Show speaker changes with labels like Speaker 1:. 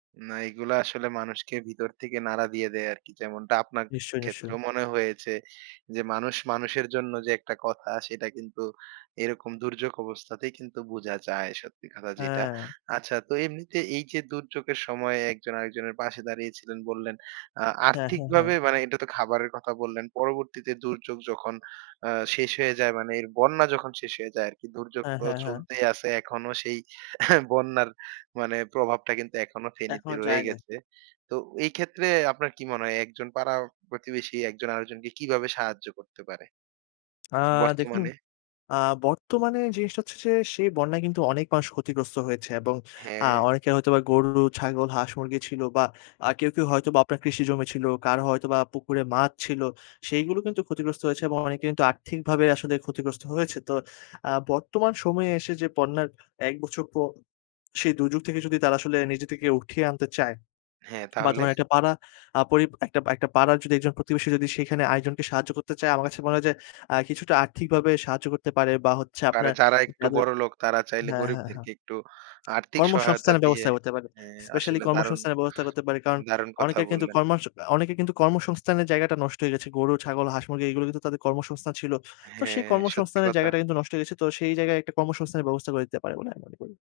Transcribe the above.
Speaker 1: না, এগুলা আসলে মানুষকে ভিতর থেকে নাড়া দিয়ে দেয় আরকি। যেমনটা আপনার
Speaker 2: নিশ্চয়ই, নিশ্চয়ই।
Speaker 1: ক্ষেত্রেও মনে হয়েছে, যে, মানুষ মানুষের জন্য যে, একটা কথা, সেটা কিন্তু এরকম দুর্যোগ অবস্থাতেই কিন্তু বুঝা যায়, সত্যি কথা যেটা।
Speaker 2: হ্যাঁ।
Speaker 1: আচ্ছা, তো এমনিতে এই যে, দুর্যোগের সময় একজন আরেকজনের পাশে দাঁড়িয়েছিলেন বললেন, আ
Speaker 2: হ্যাঁ, হ্যাঁ, হ্যাঁ।
Speaker 1: আর্থিকভাবে মানে এটা তো খাবারের কথা বললেন। পরবর্তীতে দুর্যোগ যখন আ শেষ হয়ে যায়, মানে বন্যা যখন শেষ হয়ে যায় আরকি দুর্যোগ
Speaker 2: হ্যাঁ,
Speaker 1: তো
Speaker 2: হ্যাঁ, হ্যাঁ।
Speaker 1: চলতেই আসে, এখনো সেই বন্যার মানে প্রভাবটা কিন্তু এখনো ফেনীতে
Speaker 2: এখনো
Speaker 1: রয়ে
Speaker 2: যায়নি।
Speaker 1: গেছে। তো এই ক্ষেত্রে আপনার কি মনে হয়, একজন পাড়া প্রতিবেশী একজন আরেকজনকে কিভাবে সাহায্য করতে পারে?
Speaker 2: আ দেখুন
Speaker 1: বর্তমানে?
Speaker 2: আ বর্তমানে জিনিসটা হচ্ছে যে, সেই বন্যায় কিন্তু অনেক মানুষ ক্ষতিগ্রস্ত হয়েছে, এবং আ
Speaker 1: হ্যাঁ।
Speaker 2: অনেকে হয়তো বা গরু, ছাগল হাঁস মুরগি ছিল, বা আ কেউ, কেউ হয়তোবা আপনার কৃষি জমি ছিল, কারো হয়তোবা পুকুরে মাছ ছিল। সেগুলো কিন্তু ক্ষতিগ্রস্ত হয়েছে, এবং অনেকে কিন্তু আর্থিকভাবে আসলে ক্ষতিগ্রস্ত হয়েছে। তো আ বর্তমান সময়ে এসে যে, বন্যার এক বছর পর সেই দুর্যোগ থেকে যদি তারা আসলে নিজে থেকে উঠিয়ে আনতে চায়
Speaker 1: হ্যাঁ,
Speaker 2: বা
Speaker 1: তাহলে?
Speaker 2: ধরেন একটা পাড়া আ পরি একটা, একটা পাড়ার যদি একজন প্রতিবেশী যদি সেখানে আরেকজনকে সাহায্য করতে চায়, আমার কাছে মনে হয় যে, আ কিছুটা আর্থিকভাবে সাহায্য করতে পারে বা হচ্ছে
Speaker 1: আরে
Speaker 2: আপনার
Speaker 1: যারা একটু
Speaker 2: যাদের
Speaker 1: বড়লোক তারা চাইলে
Speaker 2: হ্যাঁ, হ্যাঁ, হ্যাঁ।
Speaker 1: গরিবদেরকে একটু আর্থিক সহায়তা
Speaker 2: কর্মসংস্থানের
Speaker 1: দিয়ে
Speaker 2: ব্যবস্থা করতে পারে।
Speaker 1: হ্যাঁ,
Speaker 2: স্পেশালী
Speaker 1: আসলে দারুণ
Speaker 2: কর্মসংস্থানের ব্যবস্থা করতে পারে। কারণ
Speaker 1: দারুণ কথা
Speaker 2: অনেকে কিন্তু
Speaker 1: বললেন।
Speaker 2: কর্মসং অনেকে কিন্তু কর্মসংস্থানের জায়গাটা নষ্ট হয়ে গেছে। গরু, ছাগল হাঁস মুরগি এগুলো কিন্তু তাদের কর্মসংস্থান ছিল। তো সেই
Speaker 1: হ্যাঁ, সত্যি
Speaker 2: কর্মসংস্থানের
Speaker 1: কথা।
Speaker 2: জায়গাটা কিন্তু নষ্ট হয়ে গেছে। তো সেই জায়গায় একটা কর্মসংস্থানের ব্যবস্থা করে দিতে পারে বলে আমি মনে করি।